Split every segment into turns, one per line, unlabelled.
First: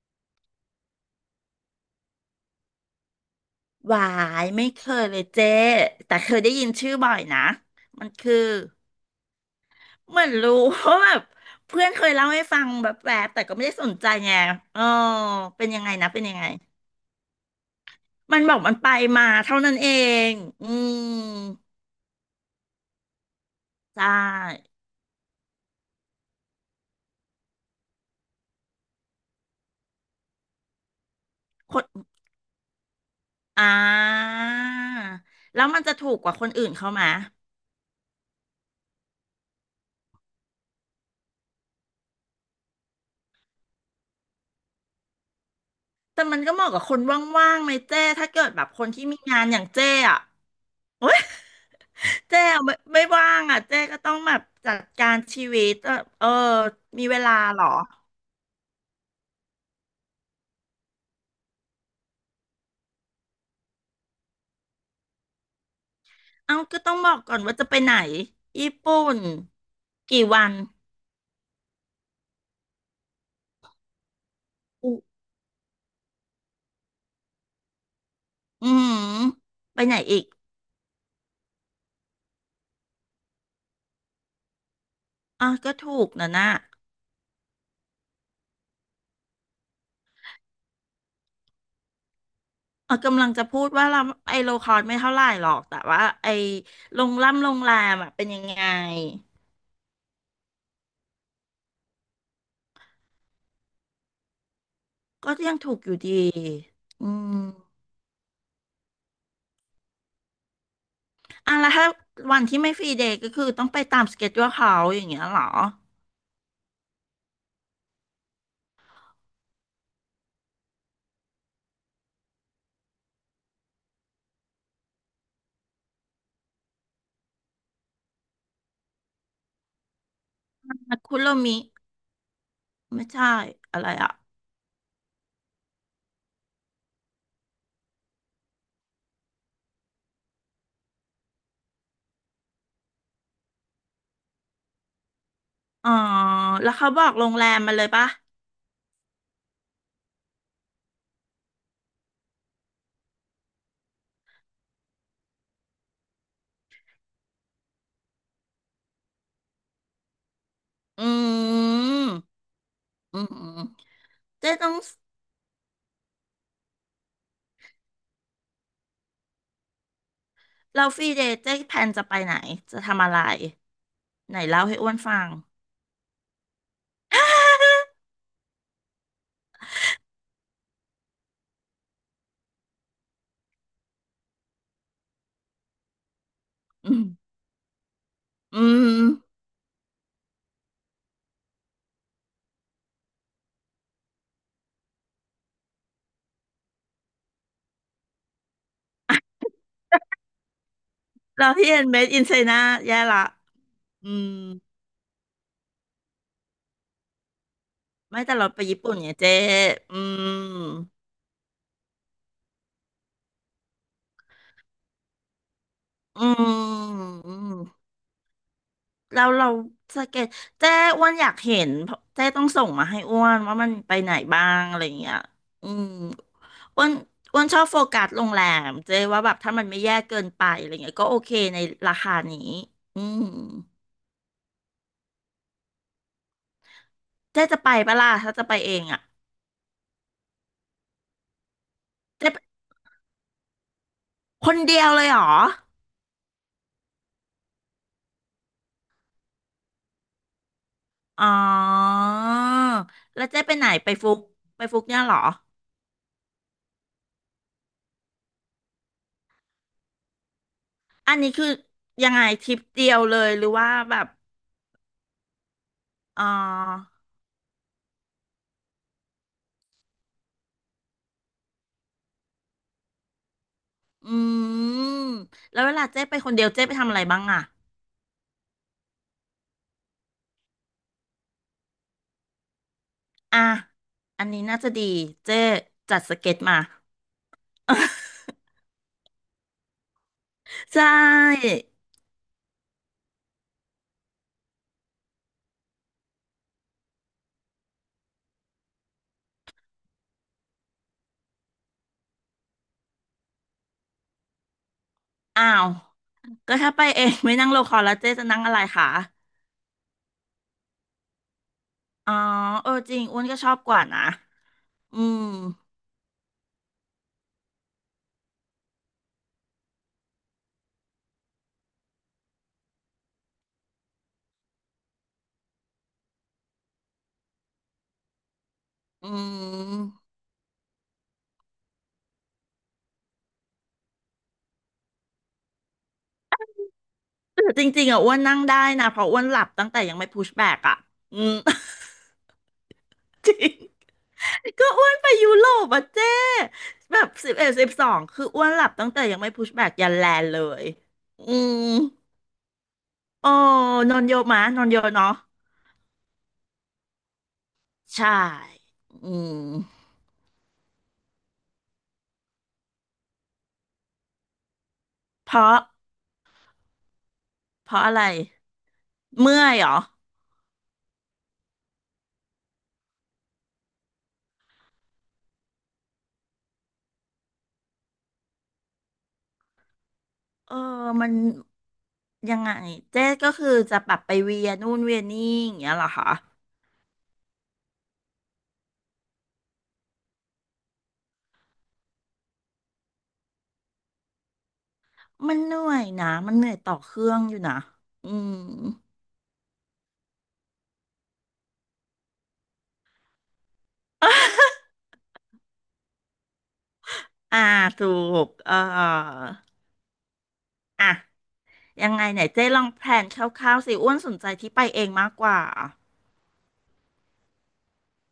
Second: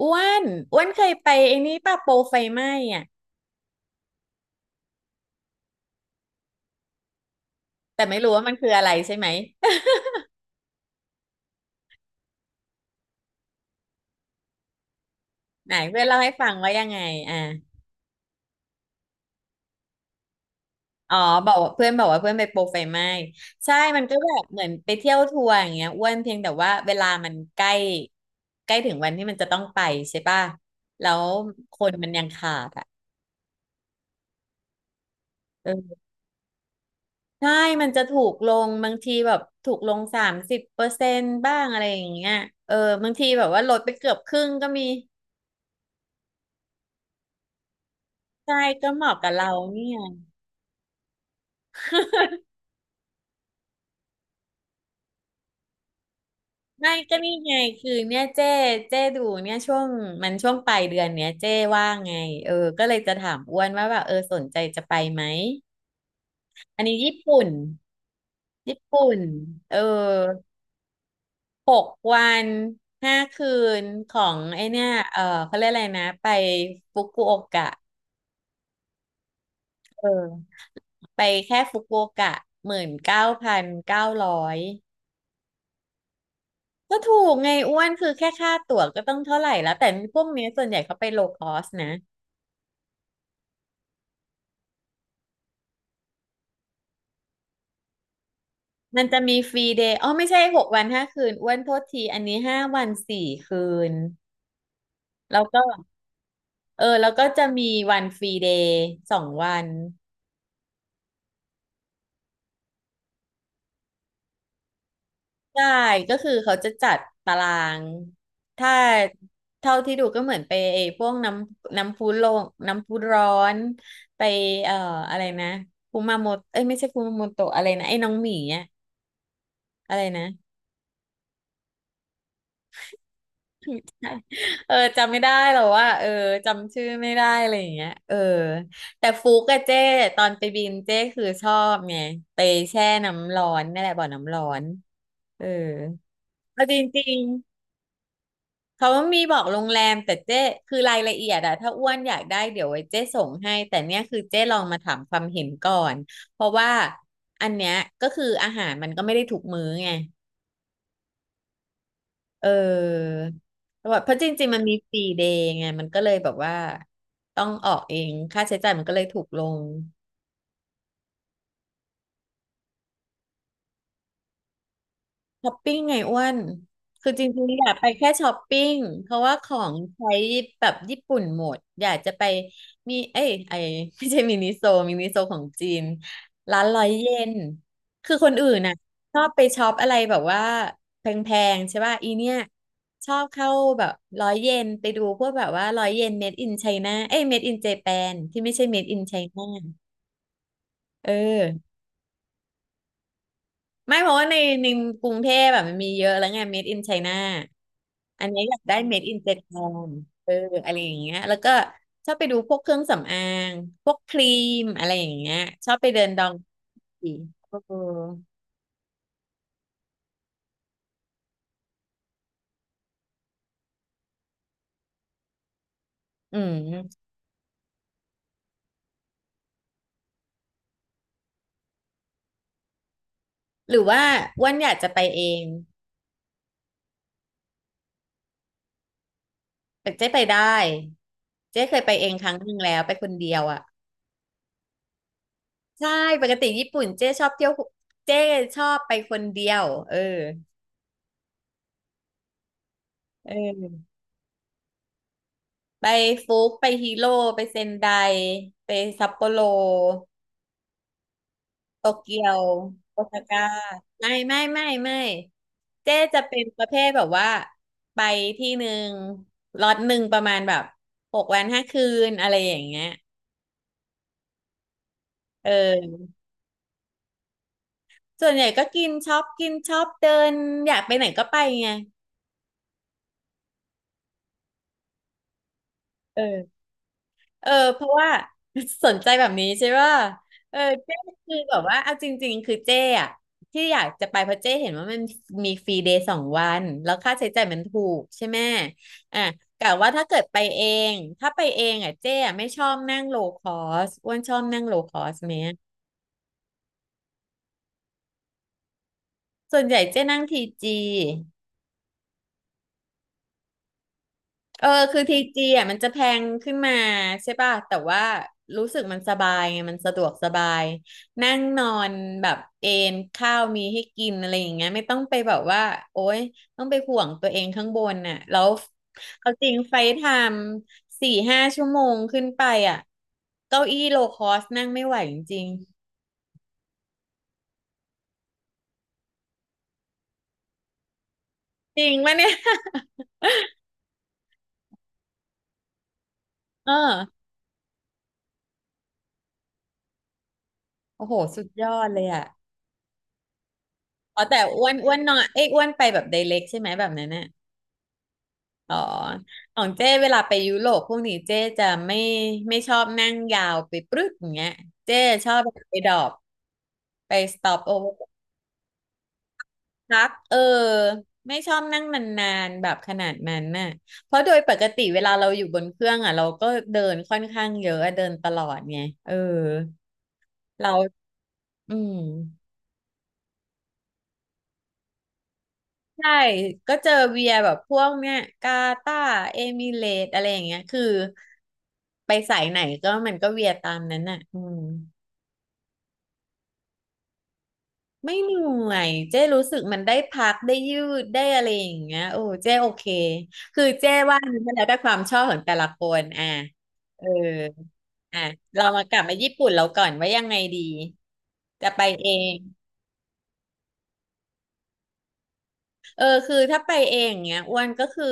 อ้วนอ้วนเคยไปไอ้นี่ป่ะโปรไฟไหม้อ่ะ
หวายไม่เคยเลยเจ๊แต่เคยได้ยินชื่อบ่อยนะ
แต่
มัน
ไม่รู้
คือ
ว่ามันคืออะไรใช่ไหม
เหมือนรู้เพราะแบบเพื่อนเคยเล่าให้ฟังแบบแต่ก็ไม่ได้สนใจไงเออเป็น
ไหน
ยังไง
เพื่อน
นะ
เล่า
เป็น
ให้
ยังไง
ฟังว่ายังไงอ่ะ
มันบอกมันไปมาเท่านั้นเองอื
อ๋อ
ม
บอกว่าเพื่อนบอกว่าเพื่อนไปโปรไฟไหม้ใช่มั
ใช่
นก็แบบเหมือนไปเที่ยวทัวร์อย่างเงี้ยอ้วนเพียงแต่ว่าเวลามันใกล้ใกล้ถึงวันที่มันจะต้องไปใช่ป่ะแล้วค
คน
นมันยังขาดอ่ะ
อ่าแล้ว
เอ
มันจะ
อ
ถูกกว่าคนอื่นเขาไหม
ใช่มันจะถูกลงบางทีแบบถูกลง30%บ้างอะไรอย่างเงี้ยเออบางทีแบบว่าลดไปเกือบครึ่งก็มี
แต่มันก็เหมาะกับคนว่างๆไหมเจ้ถ้าเกิด
ใช่
แบบค
ก็
น
เห
ที่
มาะ
มี
กับ
งาน
เรา
อย่าง
เนี่
เจ้
ย
อะ เจ๊ไม่ว่างอ่ะเจ๊ก็ต้องแบบจัดการชีวิตเออเออ
ไม่
มี
ก็
เวลา
นี่ไง
เหรอ
คือเนี่ยเจ้ดูเนี่ยช่วงมันช่วงปลายเดือนเนี้ยเจ้ว่างไงเออก็เลยจะถามอ้วนว่าแบบเออสนใจจะไปไหม
เอ้าก็
อัน
ต้อ
นี้
งบอ
ญี่
กก่อน
ปุ่น
ว่าจะไปไหนญี่
ญี่
ปุ่
ปุ่
น
นเออ
กี่วัน
หกวันห้าคืนของไอเนี่ย
อุ
เออเขาเรียกอะไรนะไปฟุกุโอกะ
อืมไปไหน
เ
อีก
ออไปแค่ฟุกุโอกะ19,900
อ๋อก็ถูกนะน่ะ
ก็ถูกไงอ้วนคือแค่ค่าตั๋วก็ต้องเท่าไหร่แล้วแต่พวกเนี้ยส่วนใหญ่เขาไปโลคอสนะ
เออกำลังจะพูดว่าเราไอโลคอร์สไม่เท่าไหร่หรอกแต่ว่าไอโรงล่ำโรงแรมอ่ะเป็นยังไง
มันจะมีฟรีเดย์อ๋อไม่ใช่หกวันห้าคืนอ้วนโทษทีอันนี้5 วัน 4 คืน
ก็
แล้ว
ยัง
ก็
ถูกอยู่ดี
เออ
อื
แล้วก็
ม
จะมีวันฟรีเดย์สองวัน
อ่ะแล้วถ้าวันที่ไม่ฟรีเดย์ก็คือต้องไปตามสเกจ u ู e เขาอย่างเงี้ยเหรอ
ใช่ก็คือเขาจะจัดตาราง ถ้าเท่าที่ดูก็เหมือนไปไอ้พวกน้ำพุลงน้ำพุร้อนไปเอ่ออะไรนะคุมาโมโตเอ้ยไม่ใช่คุมาโมโตะอะไรนะ ไอ้น้องหมีอะอะไรนะ
คุโรมิ ไม่ใช่อะไรอ่ะ
เออจำไม่ได้หรอกว่าเออจำชื่อไม่ได้อะไรอย่างเงี้ยเออแต่ฟุกกับเจ้ตอนไปบินเจ้คือชอบไงไปแช่น้ำร้อนนั่นแหละบ่อน้ำร้อนเออ
อ๋อ
เอา
แล้ว
จ
เขาบ
ริ
อก
ง
โรงแรมมาเลยปะ
ๆเขามีบอกโรงแรมแต่เจ้คือรายละเอียดอะถ้าอ้วนอยากได้เดี๋ยวไว้เจ้ส่งให้แต่เนี่ยคือเจ้ลองมาถามความเห็นก่อนเพราะว่าอันเนี้ยก็คืออาหารมันก็ไม่ได้ถูกมื้อไง
อืม
เอ
อื
อ
มอืม
แเพราะจริง
เจ๊
ๆมัน
ต้อ
มี
ง
ฟรีเดย์ไง มันก็เลยแบบว่าต้องออกเอง ค่าใช้จ่ายมันก็เลยถูกลง
เราฟรีเดย์เจ๊แพลนจะไปไหนจะทำอะไรไหนเล่าให้อ้วนฟัง
ช้อปปิ้งไงอ้วน คือจริงๆอยาก ไปแค่ช้อปปิ้ง เพราะว่าของใช้แบบญี่ปุ่นหมดอยากจะไปมีเอ้ยไอ ไม่ใช่มินิโซมินิโซของจีนร้านร้อย
อืม
เยนคือคนอื่น
อื
น่ะ
ม
ชอบไปช็อปอะไรแบบว่าแพงๆใช่ป่ะอีเนี่ยชอบเข้าแบบร้อยเยนไปดูพวกแบบว่าร้อยเยนเมดอินไชน่าเอ้ยเมดอินเจแปนที่ไม่ใช่เมดอินไชน่ a เอ
เราที่
อ
เอ็นเมดอินไชน่าแย่ละ
ไม่เพ
อื
ราะว่า
ม
ในกรุงเทพแบบมันมีเยอะแล้วไง Made in China
ไม่
อัน
แต่
นี้
เรา
อยา
ไป
กได้
ญี่ปุ่น
Made
เนี่ย
in
เจ๊
Japan
อื
เอออะไร
ม
อย่างเงี้ยแล้วก็ชอบไปดูพวกเครื่องสำอางพวกครีมอะไรอย่างเงี้ยชอบไปเดินด
อ
อง
ื
กีเออ
ม แล้วเราสเก็ตเจ้อ้วนอยากเห็นเพราะเจ้ต้องส่งมาให้อ้วนว่ามันไปไหนบ้างอะไรอย่างเงี้ยอืม
อื
อ้วน
ม
อ้วนชอบโฟกัสโรงแรมเจ้ว่าแบบถ้ามันไม่แย่เกินไปอะไรเงี้ยก็โอเคในราคานี้อืม
หรือว่าอ้วันอยากจะไปเอง
เจ้จะไปปะล่ะถ้าจะไปเองอ่ะ
แต่เจ๊ไปได้เจ๊เคยไปเองค
เจ้
รั้ง
ไป
หนึ่งแล้วไปคนเดียวอ่ะ
คนเดียวเลยเหรอ
ใช่ปกติญี่ปุ่นเจ๊ชอบเที่ยวเจ๊ชอบไปคนเดียวเออ
อ๋อแล้ว
เอ
เจ๊ไปไหนไป
อ
ฟุกไปฟุกเนี่ยเหรอ
ไปฟุกไปฮิโร่ไปเซนไดไปซัปโปโร
อันนี้คือ
โต
ยัง
เกี
ไง
ยว
ทริปเดีย
โอ
วเล
ซา
ย
ก้า
หรือว่าแบบ
ไม่ไม่ไม่ไม่เจ๊จะ
อ๋อ
เป็นประเภทแบบว่าไปที่หนึ่งล็อตหนึ่งประมาณแบบหกวันห้าคืนอะไรอย่างเงี้ย
อืม
เ
แล้วเวลาเจ๊
ออ
ไปคนเดียวเจ๊ไปทำอะไรบ้างอ่ะ
ส่วนใหญ่ก็กินช็อปกินช็อปเดินอยากไปไหนก็ไปไง
อ่ะอันนี้น่าจะดีเจ๊จัดส
เอ
เก็ตมา
อ เออเพราะว่า สนใจแบบนี้ใช่ป่ะเออ
ใช
เจ้คือ
่
แบบว่าเอาจริงๆคือเจ้อะที่อยากจะไปเพราะเจ้เห็นว่ามันมีฟรีเดย์สองวันแล้วค่าใช้จ่ายมันถูกใช่ไหมอ่ะกะว่าถ้าเกิดไปเองถ้าไปเองอ่ะเจ้อะไม่ชอบนั่งโลคอสอ้วนชอบนั่งโลคอสไหม
อ้าวก็ถ้าไปเองไม่นั่งโลคอลแล้วเจ๊จะนั่งอะไรคะ
ส่วนใหญ่เจ้นั่งทีจี
อ๋อเออจริงอ้วนก็ชอบกว่านะ
เออ
อื
คือที
ม
จีอ่ะมันจะแพงขึ้นมาใช่ป่ะแต่ว่ารู้สึกมันสบายไงมันสะดวกสบายนั่งนอนแบบเอนข้าวมีให้กินอะไรอย่างเงี้ยไม่ต้องไปแบบว่าโอ๊ยต้องไปห่วงตัวเองข้างบนน่ะแล้ว
อื
เอาจริงไฟท
ม
ม์4-5 ชั่วโมงขึ้นไปอ่ะเก้าอี้โลคอสนั่งไม่ไหวจริง
แต่จริงๆอ่ะอ้วนนั่งได้นะเพราะอ้วนหลับตั้งแต่ยังไม่พุชแบกอ่ะอืม
ๆจริงปะเนี่ย
จริง ก็อ้วนไปยุโรปอ่ะเจ๊
เ
แบบ
ออ
1112คืออ้วนหลับตั้งแต่ยังไม่พุชแบกยันแลนด์เลย
โอ้โห
อื
สุดย
ม
อดเลยอ่ะ
โอ้นอนเย
อ๋อ
อะมะ
แต่
นอ
อ้
น
วน
เยอะ
อ้วน
เนาะ
นอนเอ้ยอ้วนไปแบบไดเรกใช่ไหมแบบนั้นน่ะ
ใช่
อ๋อ
อืม
ของเจ้เวลาไปยุโรปพวกนี้เจ้จะไม่ชอบนั่งยาวไปปรึ๊ดอย่างเงี้ยเจ้ช
เพ
อบ
ราะ
ไปดรอปไปสต็อป
เพ
โอ
ราะ
เวอ
อะ
ร์
ไรเมื่อยเหรอ
พักไม่ชอบนั่งนานๆแบบขนาดนั้นน่ะเพราะโดยปกติเวลาเราอยู่บนเครื่องอ่ะเราก็เดินค่อนข้างเยอะเดินตลอดไงเออ
เออ
เรา
มัน
อืม
ยังไงเจ๊ก็คือจะปรับไปเวียนู่นเวียนี่อย่างเงี้ยเหรอคะ
ใช่ก็เจอเวียแบบพวกเนี้ยกาตาร์เอมิเรตส์อะไรอย่างเงี้ยคือไปสายไหนก็มันก็เวียตามนั้นน่ะอืม
มันเหนื่อยนะมันเหนื่อยต่อเครื่องอยู่นะอื
ไม่เห
ม
นื่อยเจ้รู้สึกมันได้พักได้ยืดได้อะไรอย่างเงี้ยโอ้เจ้โอเคคือเจ้ว่ามั นแล้วแต่ความชอบของแต่ละคนอ่ะเออ
อ่าถู
อ่ะ
กเออ
เรามากลับมาญี่ปุ่นเราก่อนว่ายังไงดี
อ่ะ
จะไป
ยังไง
เอ
ไหน
ง
เจ๊ลองแพลนคร่าวๆสิอ้วนสนใจที่ไปเองมากกว่า
เออคือถ้าไปเองเงี้ยอ้วนก็คือ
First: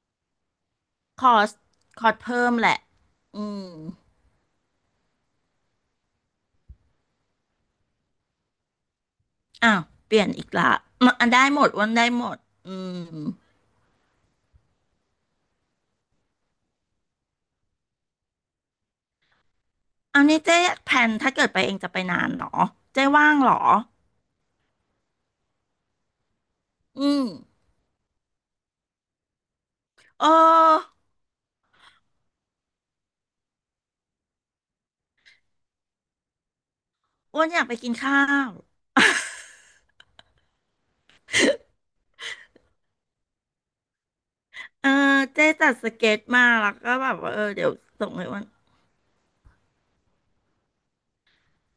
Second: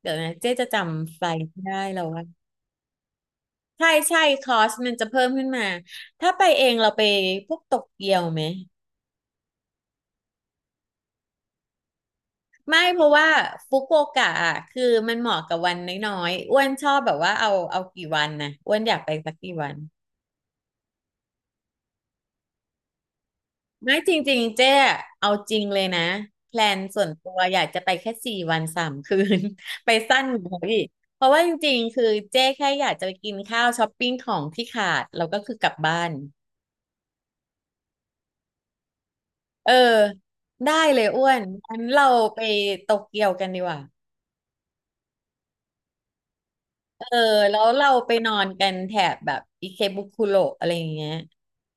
เดี๋ยวนะเจ๊จะจำไฟ
คอ
ล์
ส
ไม่ได้แล้
ค
ว
อส
ว่า
เพิ่มแหละอืม
ใช่ใช่คอสมันจะเพิ่มขึ้นมาถ้าไปเองเราไปพวกโตเกียวไหม
อ้าวเปลี่ยนอีกละมันได้หมดอ้วนได้หมดอื
ไม่เพราะ
ม
ว่าฟุกุโอกะอะคือมันเหมาะกับวันน้อยๆอ้วนชอบแบบว่าเอากี่วันนะอ้วนอยากไปสักกี่วัน
เอานี่เจ๊แพลนถ้าเกิดไปเองจะไปนานเหรอเจ๊ว่างเหรอ
ไม่จริงๆเจ๊อะเอาจริงเลยนะแพลนส่
อื
วน
ม
ตัวอยากจะไปแค่สี่วันสามคืน ไปสั้
เอ
นกว่าเขาอีก
อ
เพราะว่าจริงๆคือเจ๊แค่อยากจะไปกินข้าวช้อปปิ้งของที่ขาดแล้วก็คือกลับบ้าน
อ้วนอยากไปกินข้าว
เออได้เลยอ้วนงั้นเราไปโตเกียวกันดีกว่า
เออเจ๊จัดสเก็ตมาแล้วก็
เอ
แบ
อ
บว่าเออ
แล้
เดี๋
ว
ยว
เรา
ส่
ไป
งให้
นอ
อ้วน
นกันแถบแบบอิเคบุคุโระอะไรอย่างเงี้ย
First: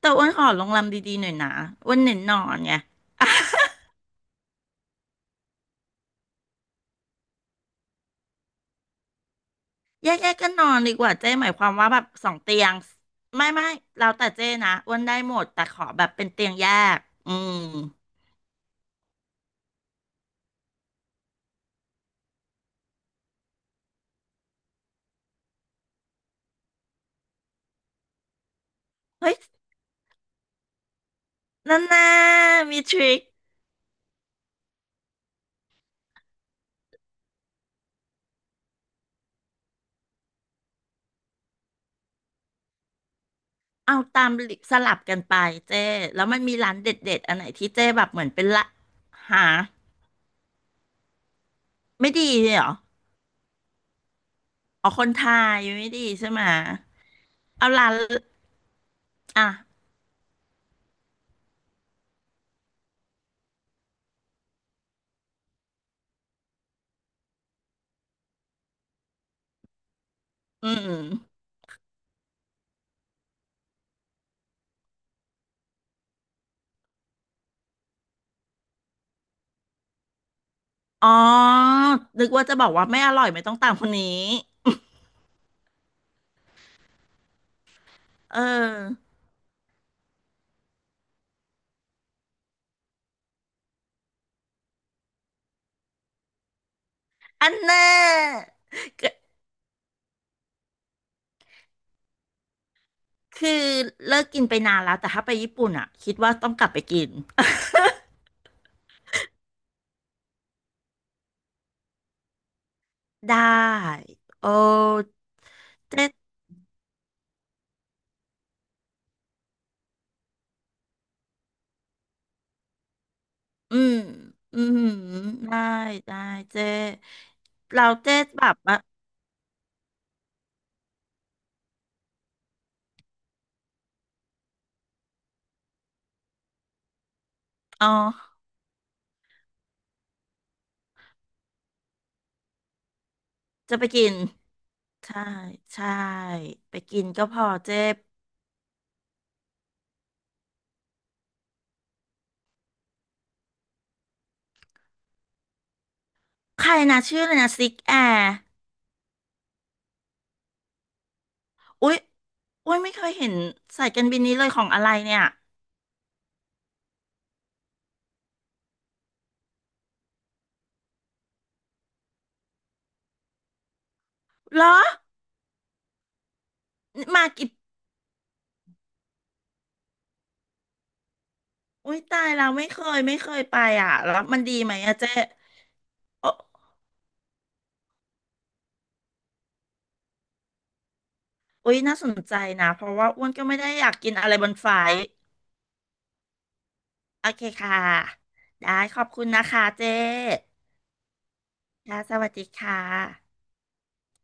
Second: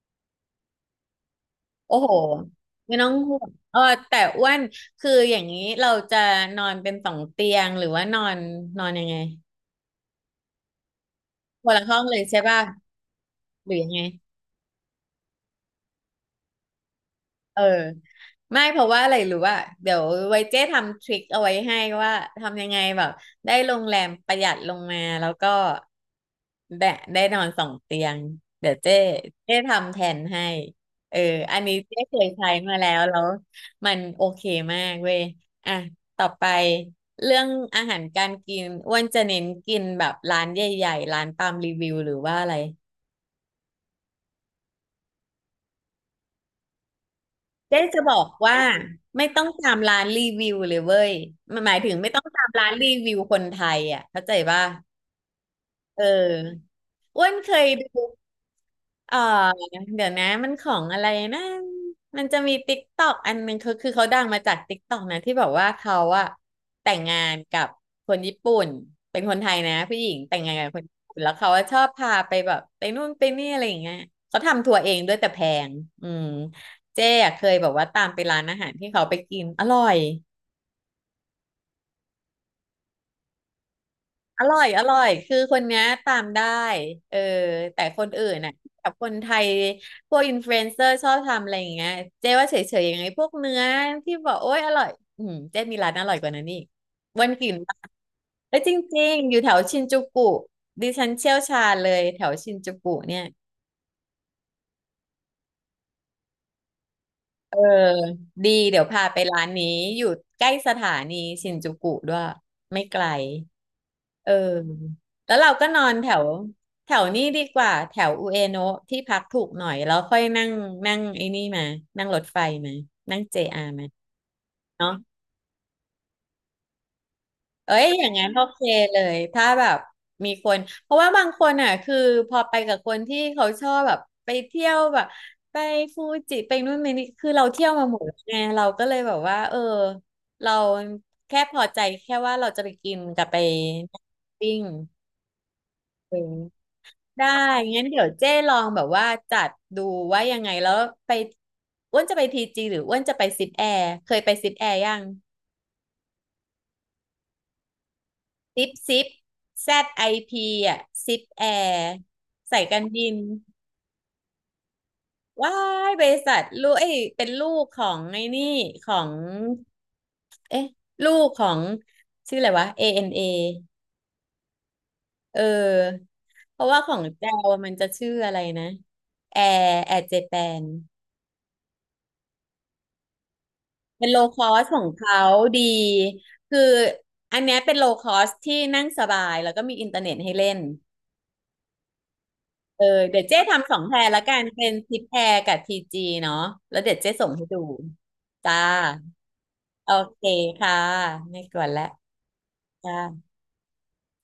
แต่อ้วนขอโรงแรมดีๆหน่อยนะอ้
โอ้
วน
โห
เน้นนอนไง
ไม่ต้องห่วงเออแต่อ้วนคืออย่างนี้เราจะนอนเป็นสองเตียง หรือว่านอนนอนยังไง
แยกๆกกันนอนดีกว่าเจ้หมายค
ค
วาม
นละ
ว่า
ห้
แบ
อง
บ
เลย
สอง
ใช่
เตี
ป่ะ
ยงไม่
หรือยังไง
เราแต่เจ้นะอ้วนได้หมดแต่ขอแบบเป็นเตียงแยกอืม
เออไม่เพราะว่าอะไรรู้ว่าเดี๋ยวไว้เจ๊ทำทริคเอาไว้ให้ว่าทำยังไงแบบได้โรงแรมประหยัดลงมาแล้วก็ได้ได้นอนสองเตียงเดี๋ยวเจ๊
เฮ้ย
เจ๊ทำแทนให้เอออันนี้
นั่น
เจ๊
นะ
เคยใช้มา
มี
แล้
ท
ว
ริ
แล้
ค
วมันโอเคมากเว้ยอ่ะต่อไปเรื่องอาหารการกินอ้วนจะเน้นกินแบบร้านใหญ่ๆร้านตามรีวิวหรือว่าอะไร
เอาตามสลับกันไปเจ้แล้วมันมีร้านเด็ดๆอันไหนที่
เจ๊
เจ้
จะ
แบบ
บอ
เหมื
ก
อนเป็น
ว่า
ละ
ไม่ต้อ
หา
งตามร้านรีวิวเลยเว้ยมันหมายถึงไม่
ไม่
ต้อง
ดี
ตาม
เลยเหร
ร้า
อ
นรีวิวคนไทยอ่ะเข้าใจป่ะ
เอาคนไทยไม่
เอ
ดีใช่ไห
อ
ม
อ้วนเคย
เอาร้าน
ดู เออ
อ่ะ
เดี๋ยวนะมันของอะไรนะมันจะมีติ๊กตอกอันหนึงเขาคือเขาดังมาจากติ๊กตอกนะที่แบบว่าเขาอะแต่งงานกับคนญี่ปุ่นเป็นคนไทยนะผู้หญิงแต่งงานกั
อื
บคนญี่ปุ่นแล้ว
ม
เขาอะชอบพาไปแบบไปนู่นไปนี่อะไรอย่างเงี้ยเขาทำทัวร์เองด้วยแต่แพงอืมเจ๊อะเคยแบบว่าตามไปร้านอาหารที่เขาไปกินอร่อย
อ๋อนึกว่าจะบอกว่าไม่อร่อยไม่ต้องตามคนนี้
อร่อยคือคนเนี้ยตามได้เออแต่คนอื่น
เอ
น่ะกับ
อ
คนไทยพวกอินฟลูเอนเซอร์ชอบทำอะไรอย่างเงี้ยเจ๊ว่าเฉยๆยังไงพวกเนื้อที่บอกโอ๊ยอร่อยอืมเจ๊มีร้านอร่อยกว่านั้นอีกวัน
อั
กิน
นแน่
แล้วจริงๆอยู่แถวชินจูกุดิฉันเชี่ยวชาญเลยแถวชินจูกุเนี่ย
คือเลิกกินไปนานแล้วแต่ถ้าไปญี่ปุ่นอ่ะคิดว่าต้องกลับไปกิน
เออดีเดี๋ยวพาไปร้านนี้อยู่ใกล้สถานีชินจูกุด้วยไม่ไกล
ได้
เออ
โอ้
แล้วเราก็นอนแถว
เจ๊
แถวนี้ดีกว่าแถวอุเอโนะที่พักถูกหน่อยแล้วค่อยนั่งนั่งไอ้นี่มานั่งรถไฟมานั่ง JR
อื
มา
มอืม
เนาะ
ได้ได้เจ๊
เอ้ย
เรา
อย่าง
เจ๊
งั้นโอ
แบบ
เค
ว่า
เลยถ้าแบบมีคนเพราะว่าบางคนอ่ะคือพอไปกับคนที่เขาชอบแบบไปเที่ยวแบบไปฟูจิไปนู่นไปนี่คือเราเที่ยวมา
อ๋
หมดแล้ว
อ
ไงเราก็เลยแบบว่าเออเราแค่พอใจแค่ว่าเราจะไปกินกับไป
จะไปกิน
ปิ้ง
ใช่ใช่
เออ
ไปกินก็
ได้
พอเจ๊
งั้นเดี๋ยวเจ้ลองแบบว่าจัดดูว่ายังไงแล้วไปอ้วนจะไปทีจีหรืออ้วนจะไปซิปแอร์เคยไปซิปแอร์ยัง
ใครนะชื่ออะไรนะซิกแอร์
ซิปแซดไอพีอ่ะซิปแอร์
อุ๊ย
สาย
อุ๊
กา
ย
ร
ไม่เค
บิ
ย
น
เห็นสายการบินนี้เลยของอะไรเนี่ย
ว้ายบริษัทลูกเอ้ยเป็นลูกของไอ้นี่ของเอ๊ะลูกของชื่ออะไรวะ ANA เอนเอ
เหรอ
เออเพราะว่าของแจ
มา
ว
กี่
มันจะชื่ออะไรนะแอร์เจแปน
อุ๊ยตายเราไม่เคยไปอ่ะ
เป็น
แล้
โล
ว
ค
มัน
อ
ดี
ส
ไหม
ของ
อะเจ๊
เขาดี
เอ
คือ
อ
อันเนี้ยเป็นโลคอสที่นั่งสบายแล้วก็มีอินเทอร์เน็ตให้เล่น
อุ๊ยน่าสนใจนะ
เอ
เพ
อ
ราะว่า
เดี๋ย
อ้
ว
วน
เจ๊
ก็ไม่ได้
ทำสอง
อยา
แพ
ก
ร
กิน
ละ
อะไร
กัน
บน
เป็
ไฟ
นทิ
ล์
ปแพรกับทีจีเนาะแล้วเดี๋ยวเจ๊
โอ
ส่ง
เค
ให้ดู
ค่ะ
จ้า
ได้ขอบคุณนะคะเจ๊
โอเคค่ะไม่กวนแล้ว
ค่ะสวัสดีค่ะ
จ้า